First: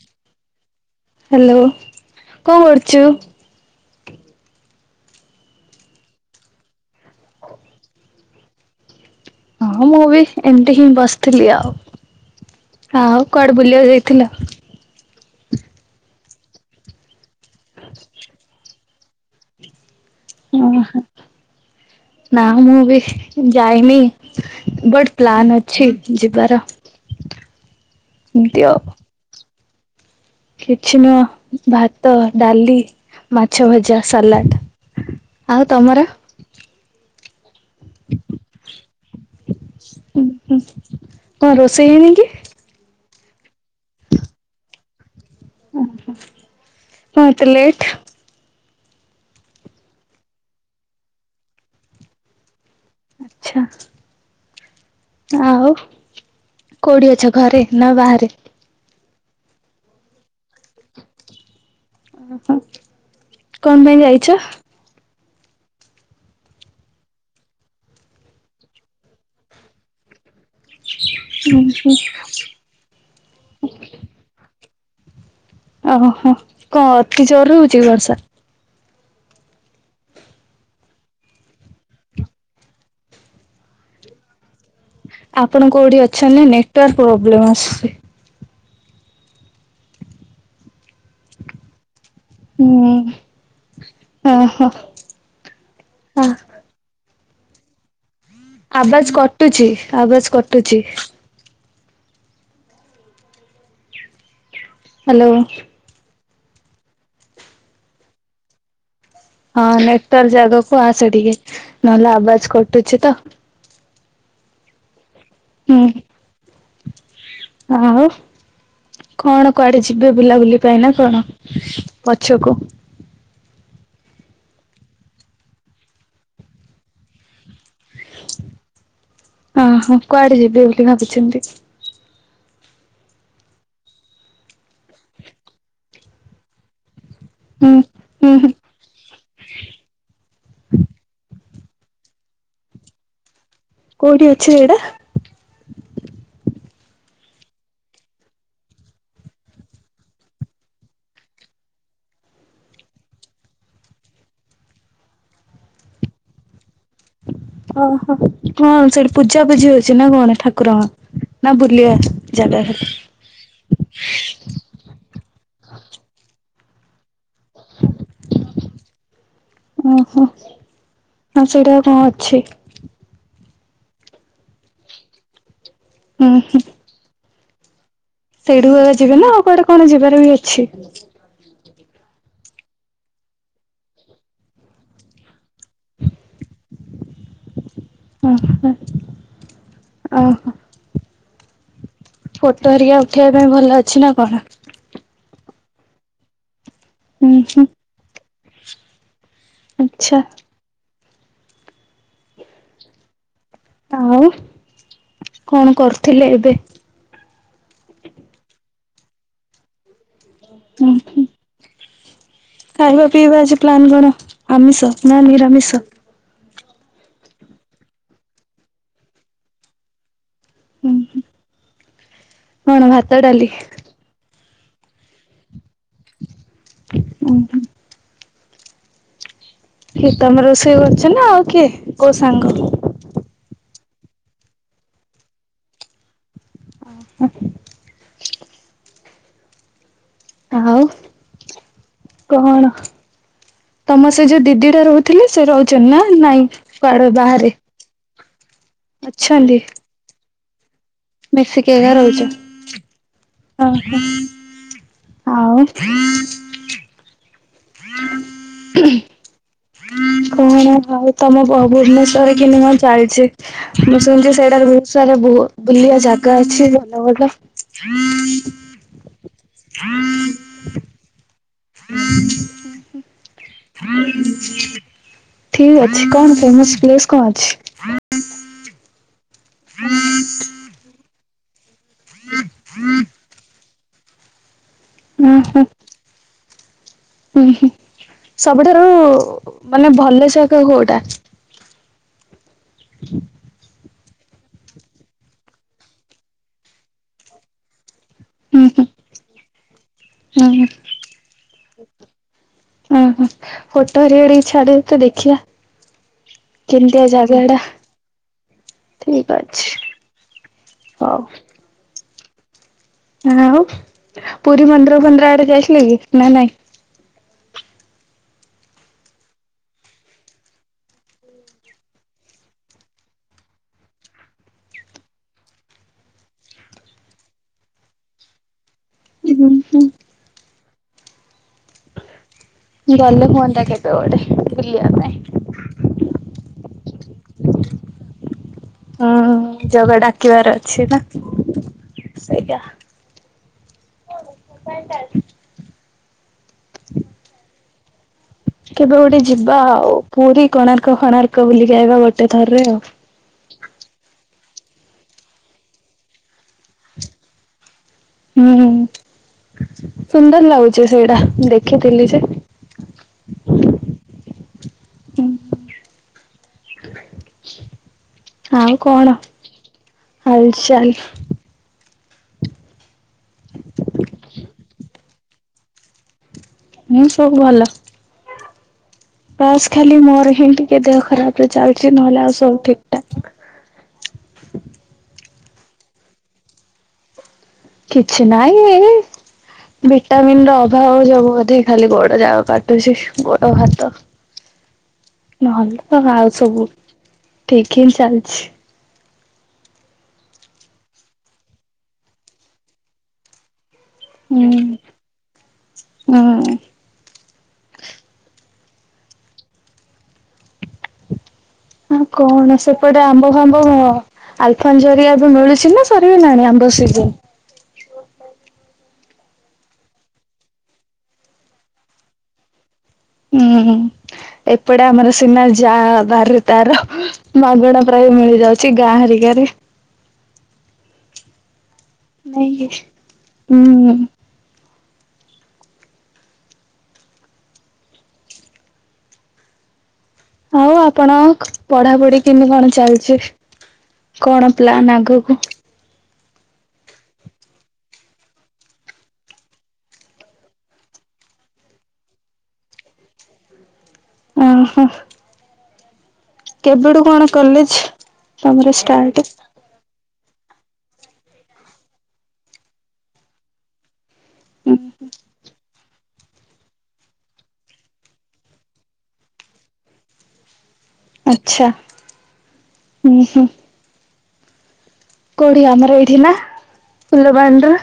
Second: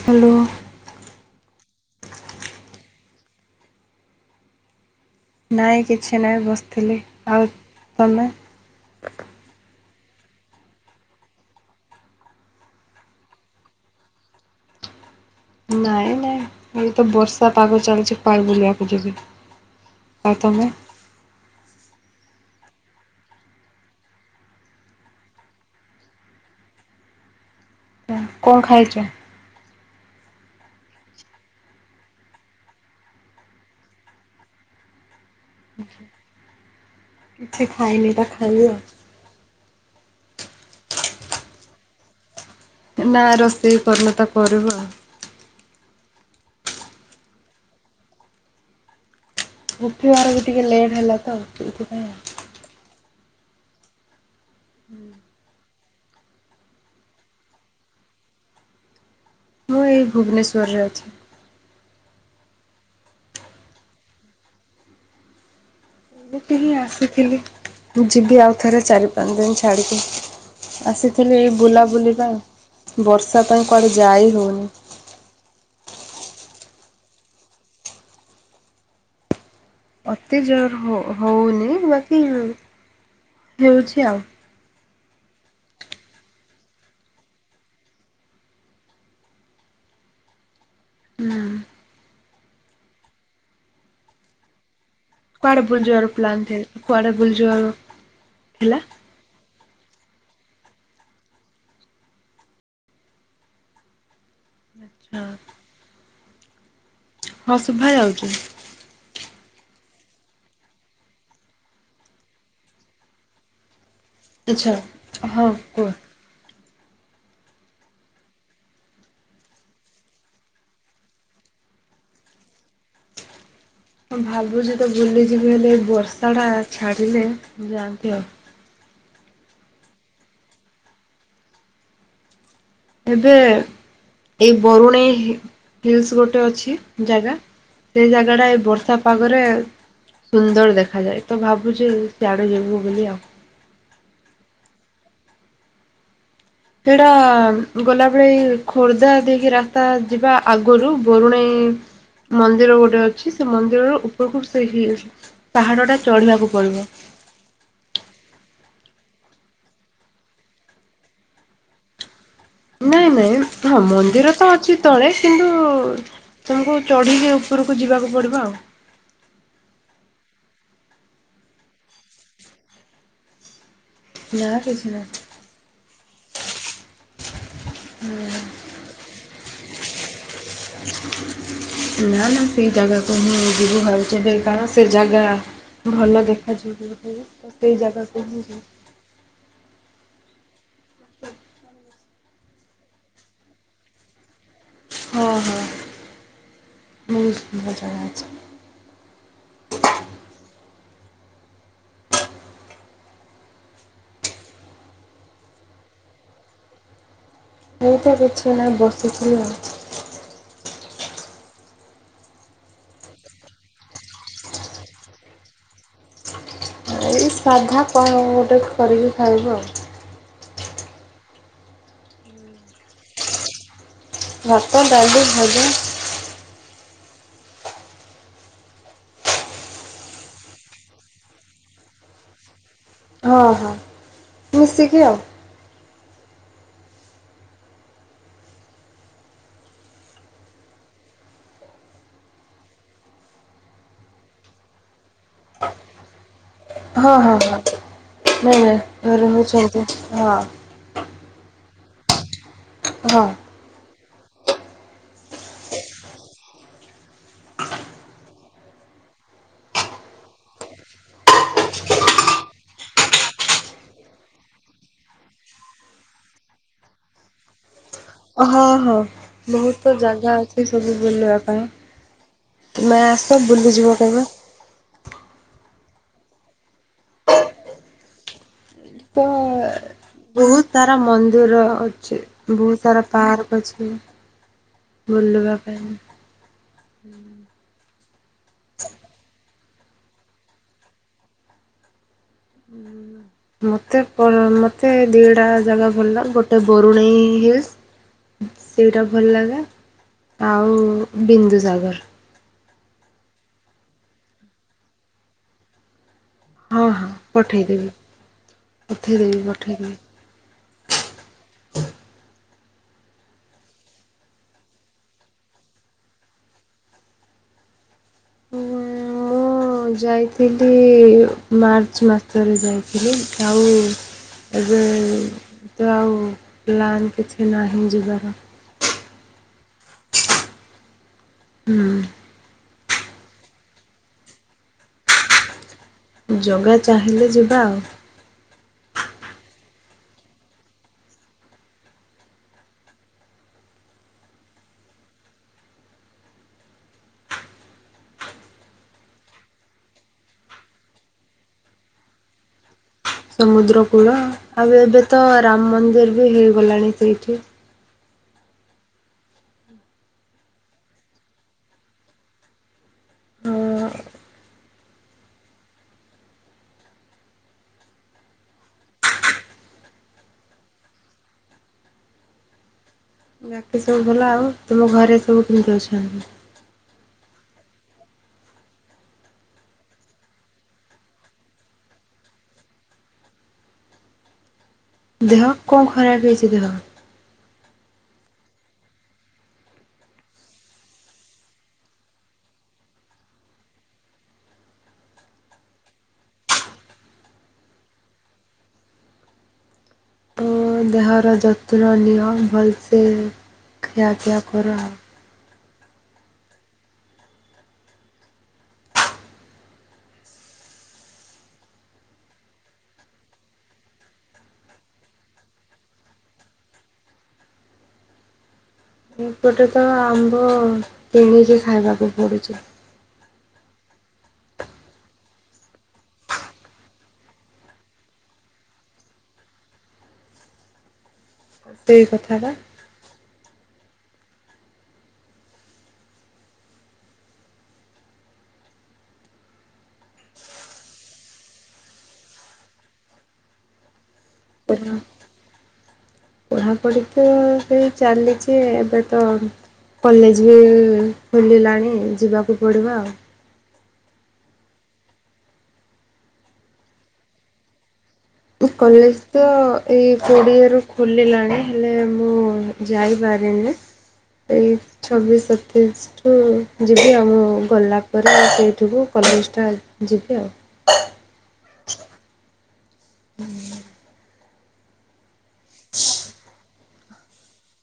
Hello hello, କଣ କରୁଚୁ? ନାଇଁ କିଛି ନାଇଁ ବସିଥିଲି, ଆଉ ତୋମେ? ହଁ ମୁଁ ବି ଏମିତି ହିଁ ବସିଥିଲି ଆଉ, ଆଉ କୁଆଡେ ବୁଲିବାକୁ ଯାଇଥିଲ? ନାଇଁ ନାଇଁ ଏଇ ତ ବର୍ଷା ପାଗ ଚାଲିଛି କୁଆଡେ ବୁଲିବାକୁ ଯିବି? ଆଉ ତମେ? ଓହୋ ନା ମୁଁ ବି ଯାଇନି। ବଟ୍ ପ୍ଲାନ୍ ଅଛି ଯିବାର। ହଁ ଏମିତି କଣ ଆଉ ଖାଇଛ? କିଛି ମୁଁ ଭାତ, ଡାଲି, ମାଛ ଭଜା, ସାଲାଡ। ଆଉ ତୋମର? କିଛି ଖାଇନି ପା। ଉଁ, ହଁ କଣ ରୋଷେଇ ହେଇନି କି? ନା ରୋଷେଇ କରନି ତ କରିବୁ ଆଉ। କଣ ଏତେ ଲେଟ୍? ଉଠିବାର ବି ଟିକେ ଲେଟ୍ ହେଲା ତ ଏଠି ଏଥିପାଇଁ ଆଉ। ଆଚ୍ଛା। ହୁଁ ଆଉ କୋଉଠି ଅଛ ଘରେ ନା ବାହାରେ? ମୁଁ ଏଇ ଭୁବନେଶ୍ୱରରେ ଅଛି। [inaudible] କଣ ପାଇଁ ଯାଇଛ? ଏଠିକି ଆସିଥିଲି ମୁଁ ଯିବି ଆଉ ଥରେ ଚାରି ପାଞ୍ଚ ଦିନ ଛାଡିକି। ଆସିଥିଲି ଏଇ ବୁଲାବୁଲି ପାଇଁ, ବର୍ଷା ପାଇଁ କୁଆଡେ ଯାାଇ ହଉନି। ଓହୋ, ହଁ କଣ ଅତି ଜୋରରେ ହଉଛି କି ବର୍ଷା? ଅତି ଜୋର ହ-ହଉନି ବାକି ଉଁ, ହେଉଛି ଆଉ। ଆପଣ କୋଉଠି ଅଛନ୍ତି ନେଟୱାର୍କ ପ୍ରୋବ୍ଲେମ୍ ଆସୁଛି? ନା। ହୁଁ, ଓହୋ। କୁଆଡେ ବୁଲିଯିବାର ପ୍ଲାନ୍ ଥିଲା, କୁଆଡେ ବୁଲି ଯିବାର ଆବାଜ୍ କଟୁଛି, ଆବାଜ୍ କଟୁଚି। ଆଛା ହ୍ୟାଲୋ। ହଁ, ଶୁଭା ଯାଉଛି। ହଁ ନେଟୱାର୍କ ଜାଗାକୁ ଆସ ଟିକେ, ନହେଲେ ଆବାଜ କଟୁଛି ତ। ଆଚ୍ଛା, ହଁ, ହୁଁ କୁହ। ଆଉ କଣ କୁଆଡେ ଯିବେ ବୁଲାବୁଲି ପାଇଁ ନା କଣ ପଛକୁ? ମୁଁ ଭାବୁଛି ତ ବୁଲିଯିବି ହେଲେ ଏ ବର୍ଷା ଟା ଛାଡିଲେ ଯାଆନ୍ତି ଆଉ। ଓ ହୋ, କୁଆଡେ ଯିବେ ବୋଲି ଭାବିଛନ୍ତି? ଏବେ ଏଇ ବରୁଣେଇ ହି- ହିଲ୍ସ୍ ଗୋଟେ ଅଛି ଜାଗା, ହୁଁ ସେ ହୁଁ ଜାଗା ଟା ହୁଁ ଏ ବର୍ଷା ପାଗରେ ସୁନ୍ଦର ଦେଖାଯାଏ। ତ ଭାବୁଛି ସିଆଡ଼େ ଯିବୁ ବୋଲି ଆଉ। କୋଉଠି ଅଛି ଜାଗାଟା? ସେଇଟା ଗଲାବେଳେ ଏଇ ଖୋର୍ଦ୍ଧା ଦେଇକି ରାସ୍ତା ଯିବା ଆଗରୁ ବରୁଣେଇ ମନ୍ଦିର ଗୋଟେ ଅଛି ସେ ମନ୍ଦିରରୁ ଉପରକୁ ସେ ହିଲ୍ସ ପାହାଡ ଟା ଚଢିବାକୁ ପଡିବ। ଓହୋ କଣ ସେଠି ପୂଜାପୂଜିି ହଉଛି ନା କଣ ଠାକୁରଙ୍କ? ନା ବୁଲିବା? ଜାଗା ଖାଲି ନାଇଁ ନାଇଁ ହଁ ମନ୍ଦିର ତ ଅଛି ତଳେ କିନ୍ତୁ ତୁମକୁ ଚଢ଼ିକି ଉପରକୁ ଯିବାକୁ ପଡ଼ିବ ଆଉ। ଓହୋ ହଁ ସେଇଟା କଣ ଅଛି? [unintelligible] ଉହୁଁ। ସେଇଠୁ ଏକା ଯିବେ ନା ଆଉ କୁଆଡେ କଣ ଯିବାର ବି ଅଛି? ନା, ନା ସେଇ ଜାଗାକୁ ମୁଁ ଯିବୁ ଭାବୁଚୁ ହେବ କଣ ସେ ଜାଗା ଭଲ ଦେଖାଯାଉ ତ ସେଇ ଜାଗା ଓହୋ, ଓହୋ ଫୋଟୋ ହେରିକା ଉଠେଇ ପାଇଁ ଭଲ ଅଛି ନା କଣ? ହଁ, ହୁଁ ବହୁତ ହୁଁ ଭଲ ଜାଗା ଅଛି। ଆଚ୍ଛା! ଆଉ କଣ କରୁଥିଲେ ଏବେ? ଏଇପା ବିଛଣା ରେ ବସିଛି ଆଉ। ଉହୁଁ ଖାଇବା ପିଇବା ଆଜି ପ୍ଲାନ୍ କଣ ଆମିଷ ନା ନିରାମିଷ? ଏଇ ସାଧା କଣ ଗୋଟେ କରିକି ଖାଇବୁ ଆଉ। ଉହୁଁ କଣ ଭାତ, ଡାଲି? ଭାତ, ଡାଲି, ଭଜା। ଉଁ ହୁଁ ହେ ତମେ ରୋଷେଇ କରୁଛ ନା ଆଉ କିଏ କୋଉ ସାଙ୍ଗ? ହଁ, ହଁ ମିଶିକି ଆଉ। ଆଉ କଣ? ତମ ସେ ଯୋଉ ଦିଦି ଟା ରହୁଥିଲେ ସେ ରହୁଛ ନା ନାଇଁ? କୁଆଡେ ହଁ, ହଁ, ବାହାରେ? ନାଇଁ, ନାଇଁ ଘରେ ଅଛନ୍ତି ରହୁଛନ୍ତି ହଁ, ମିଶିକି ଏକା ରହୁଛୁ ହଁ। ଓହୋ ଆଉ! [inaudible] କଣ ଆଉ ଭାଇ ତମ ଭୁବନେଶ୍ଵର କେମିତି କଣ ଚାଲିଛି? ମୁଁ ଶୁଣିୁଛି ସେଇଟାରେ ବହୁତ ସାରା ବହୁ ବୁଲିଆ ଜାଗା ଅଛି, ଯାଉନ ଭଲ ହଁ, ହଁ ବହୁତ ଜାଗା ଅଛି ସବୁ ବୁଲିବା ହୁଁ ତୁମେ ଆସ ବୁଲିଯିବ କେବେ ହୁଁ ଠିକ୍ ଅଛି, କଣ ଫେମସ ପ୍ଲେସ କଣ ଅଛି? ପ ହୁଁ [inaudible] ବହୁତ ସାରା ମନ୍ଦିର ଅଛି, ବହୁତ ସାରା ପାର୍କ ଅଛି, ଉଁ ବୁଲିବା ହୁଁ ପାଇଁ। ହୁଁ, ହୁଁ ସବୁଠାରୁ ମାନେ ଭଲ ଜାଗା କୋଉଟା? ଉଁ ମ ମୋତେ, ପ ମୋତେ ଦୁଇଟା ଜାଗା ଭଲଲାଗେ ଗୋଟେ ବରୁଣେଇ ହିଲ୍ସ୍ ହୁଁ ହୁଁ ସେଇଟା ଭଲ ଲାଗେ, ହୁଁ ହୁଁ ଆଉ ବିନ୍ଦୁ ସାଗର। ଉଁ ହୁଁ, ଫୋଟୋ ହେରିକା ରିକ ଛାଡ଼ିବୁ ଟିକେ ଦେଖିବା। ହଁ କେମିତିଆ ହଁ ଜାଗାଡା, ପଠେଇଦେବି ଠିକ୍ ପଠେଇଦେବି ପଠେଇଦେବି ଅଛି। ହଉ। ଆଉ, ପୁରୀ ମନ୍ଦିର ଫନ୍ଦିର ଆଡେ ଯାଇଥିଲେ କି ନା ନାଇଁ? [inaudible] ହଁ ଯାଇଥିଲି, ମାର୍ଚ୍ଚ ମାସରେ ଯାଇଥିଲି ଆଉ ଏବେ, ତ ଆଉ ପ୍ଲାନ୍ କିଛି ନାହିଁ ଯିବାର। ଉଁ ହୁଁ। ହୁଁ। ଗଲେ ହୁଅନ୍ତା, କେବେ ଗୋଟେ ବୁଲିବା ପାଇଁ। ଜଗା ଚାହିଁଲେ ଯିବା ଆଉ। ହୁଁ, ଜଗା ଡାକିବାର ଅଛି ନା ସେଇୟା। କେବେ ଗୋଟେ ଯିବା ଆଉ ପୁରୀ, କୋଣାର୍କ, ଫୋଣାର୍କ ବୁଲିକି ଆଇବା ଗୋଟେ ଥରରେ ଆଉ। ସମୁଦ୍ର କୂଳ, ଆଉ ଏବେ ତ ରାମ ମନ୍ଦିର ବି ହେଇଗଲାଣି ସେଇଠି। ଉଁ ହୁଁ ସୁନ୍ଦର ଲାଗୁଛି ସେଇଟା, ମୁଁ ଦେଖିଥିଲି ଯେ ହଁ। ଆଉ କଣ ହାଲ୍ ଚାଲ୍? ବାକି ସବୁ ଭଲ, ଆଉ ତୁମ ଘରେ ସ ବୋଉ କେମିତି ଅଛନ୍ତି? ହୁଁ ସବୁ ଭଲ। ବାସ ଖାଲି ମୋର ହିଁ ଟିକେ ଦେହ ଖରାପ ରେ ଚାଲିଛି, ନହେଲେ ଆଉ ସବୁ ଠିକ୍ ଠାକ୍। ଦେହ, କଣ ଖରାପ୍ ହେଇଛି ଦେହ? କିଛି ନାଇଁ ଏଇ ଭିଟାମିିନ ର ଅଭାବ ଯୋଗୁବୋଧେ ଖାଲି ଗୋଡ ଯାକ କାଟୁଛି, ଗୋଡ ହାତ ନ ହେଲେ ତ, ଆଉ ସବୁ ଠିକ୍ ହିଁ ଚାଲିଛି। ହଁ, ଦେହର ଯତ୍ନ ନିଅ ଭଲସେ ଖିଆପିଆ ହୁଁ କର ଆଉ ହଁ। ଆଉ କଣ ସେପଟେ ଆମ୍ବ ଫାମ୍ବ ଆଲଫନ୍ ଜରି ଏବେ ମିଳୁଛି ନା ସରିଗଳାଣି ଆମ୍ବ ସିଜିନ୍? ଏପଟେ ତ ଆମ୍ବ, କିଣିକି ଖାଇବାକୁ ପଡ଼ୁଛି। ହୁଁ, ଏପଟେ ଆମର ସିନା ଯା ବାରି ରେ ତାର ମାଗଣା ପ୍ରାୟ ମିଳି ଯାଉଛି ଗାଁ ହରିକାରେ। ସେଇ ନାଇଁ କଥାଟା କି ହୁଁ। ଆଉ ଆପଣ କ ପଢାପଢି କେମିତି କଣ ଚାଲିଛି। କଣ ପ୍ଲାନ ଆଗକୁ? ପଢାପଢି ତ ସେଇ ଚାଲିଛି ଏବେ ତ କଲେଜ୍ ବି ଖୋଲିଲାଣି ଯିବାକୁ ପଡ଼ିବ ଆଉ। ଓହୋ। କେବେଠୁ କଣ କଲେଜ୍? ଏ କଲେଜ୍ ତ ଏଇ କୋଡ଼ିଏରୁ ଖୋଲି ଲାଣି ହେଲେ ମୁଁ ଯାଇପାରିନି। ତେଇସି ଛବିଶ ସତ୍ ତେଇଶି ଠୁ ଯିବି ଆଉ ମୁଁ ଗଲା ପରେ ସେଇଠିକୁ କଲେଜଟା ଯିବି ଆଉ। ଆଛା ହୁଁ ହୁଁ। କୋଉଠି ଆମର ଏଇଠି ନା ଫୁଲବାଣୀରେ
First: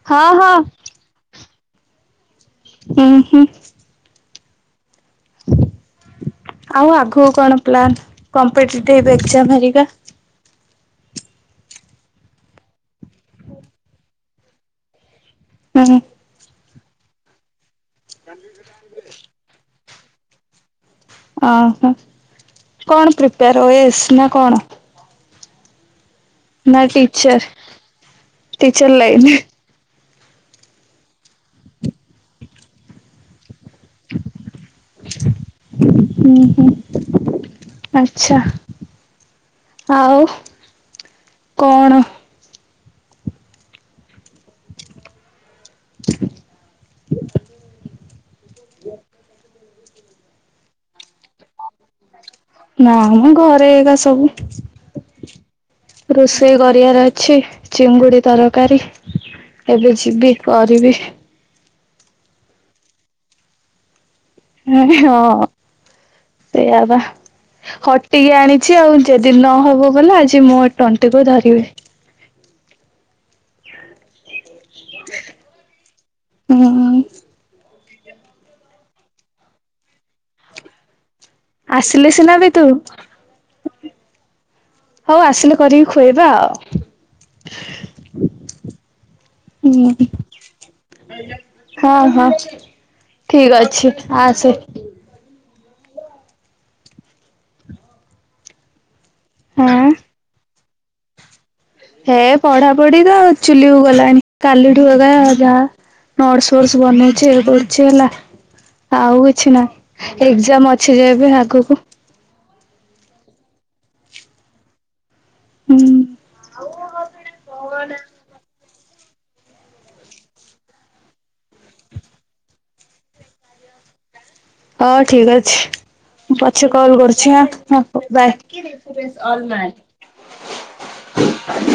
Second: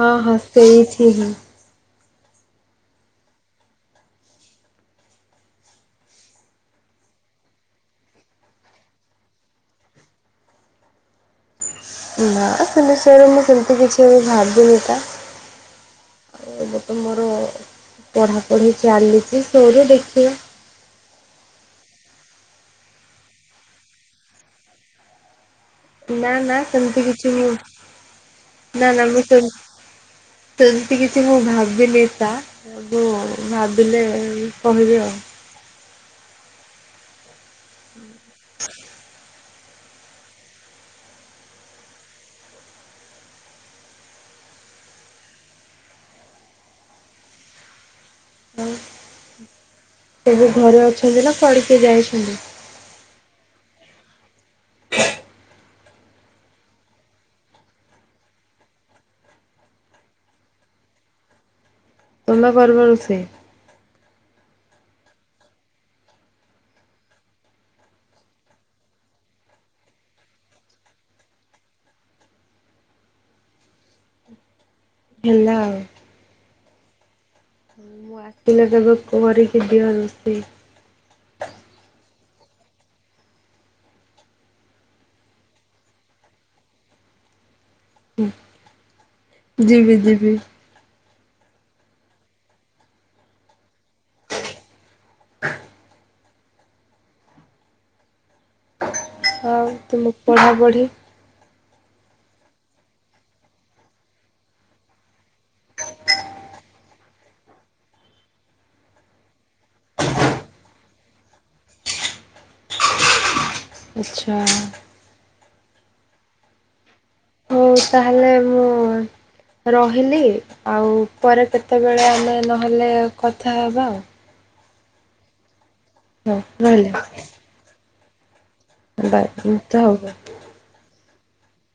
ହଁ ହଁ ସେଇଠୀ ହଁ। ଉହୁଁ। ଆଉ ଆଗକୁ କଣ ପ୍ଲାନ କମ୍ପିଟେଟିଭ୍ ଏଗଜାମ୍ ହେରିକା? ନା ସେ ବିଷୟରେ ମୁଁ ସେମତି କିଛି ଭାବିନି ତା। ହୁଁ। ଆଉ ଏବେ ତ ମୋର ପଢାପଢି ଚାଲିଛି ସରୁ ଦେଖିବା। ଅ ହ କଣ ପ୍ରିପେୟାର ହୁଏ ଏସ୍ ନା କଣ? ନା ନା ସେମିତି କିଛି ନୁହଁ। ନା ଟିଚର ନା ମୁଁ ଲାଇନ୍ ହୁଁ ସେମ ସେମିତି କିଛି ମୁଁ ଭାବିନି ତା ମୁ ଭାବିଲେ କହିବି ଆଉ। ହୁଁ ହୁଁ ଆଛା। ଆଉ କଣ? [inaudible] ଆଉ ଏବେ ଘରେ ଅଛନ୍ତି ନା କୁଆଡେ଼ କିଏ ଯାଇଛନ୍ତି? ନା ଆମ ଘରେ ଏଗା ସବୁ। ରୋଷେଇ କରିବାର ଅଛି ଚିଙ୍ଗୁଡି ତରକାରୀ। ଏବେ ଯିବି କରିବି। ତମେ କରୁନ ରୋଷେଇ? ହଁ ସେଇଆ ବା ହଟିକି ଆଣିଛି ଆଉ ଯଦି ନହବ ଗଲେ ଆଜି ମୋ ତଣ୍ଟିକୁୁ ଧରିବେ। ହେଲା ଆଉ। ହୁଁ ହୁଁ। ମୁଁ ଆସିଲା ଦେବେ କରିକି ଦିଅ ରୋଷେଇ। ଆସିଲେ ସିନା ବି ତୁ। ହଉ ଆସିଲେ କରିକି ଖୁଆଇବା ଆଉ। ହୁଁ ଯିବି ଯିବି। ହଁ ହଁ ଠିକ ଅଛି ଆସେ। ଆଉ ହଁ। ତୁମ ପଢ଼ାପଢ଼ି? ହେ ପଢା ପଢି ତ ଚୁଲିକୁ ଗଲଣିି କାଲିଠୁ ଏଗା ଯାହା। ନୋର୍ ଫୋର୍ସ୍ ବନଉଛି ଇଏ କରୁଛି ହେଲା। ଆଉ କିଛି ନାହିଁ ଏକ୍ଜାମ ଅଛି ଯେ ଏବେ ଆଗକୁ ଆଚ୍ଛା। ହୁଁ। ହଉ ତାହେଲେ ମୁଁ ରହିଲି ଆଉ ପରେ କେତେବେଳେ ଆମେ ନହେଲେ କଥା ହେବା ଆଉ। ହୋଉ ଠିକ ଅଛି ମୁଁ ହଁ ପଛେ କଲ୍ ରହିଲି କରୁଛି ହଁ ବାଏ ବାଏ ତ ହଉ। [unintelligible]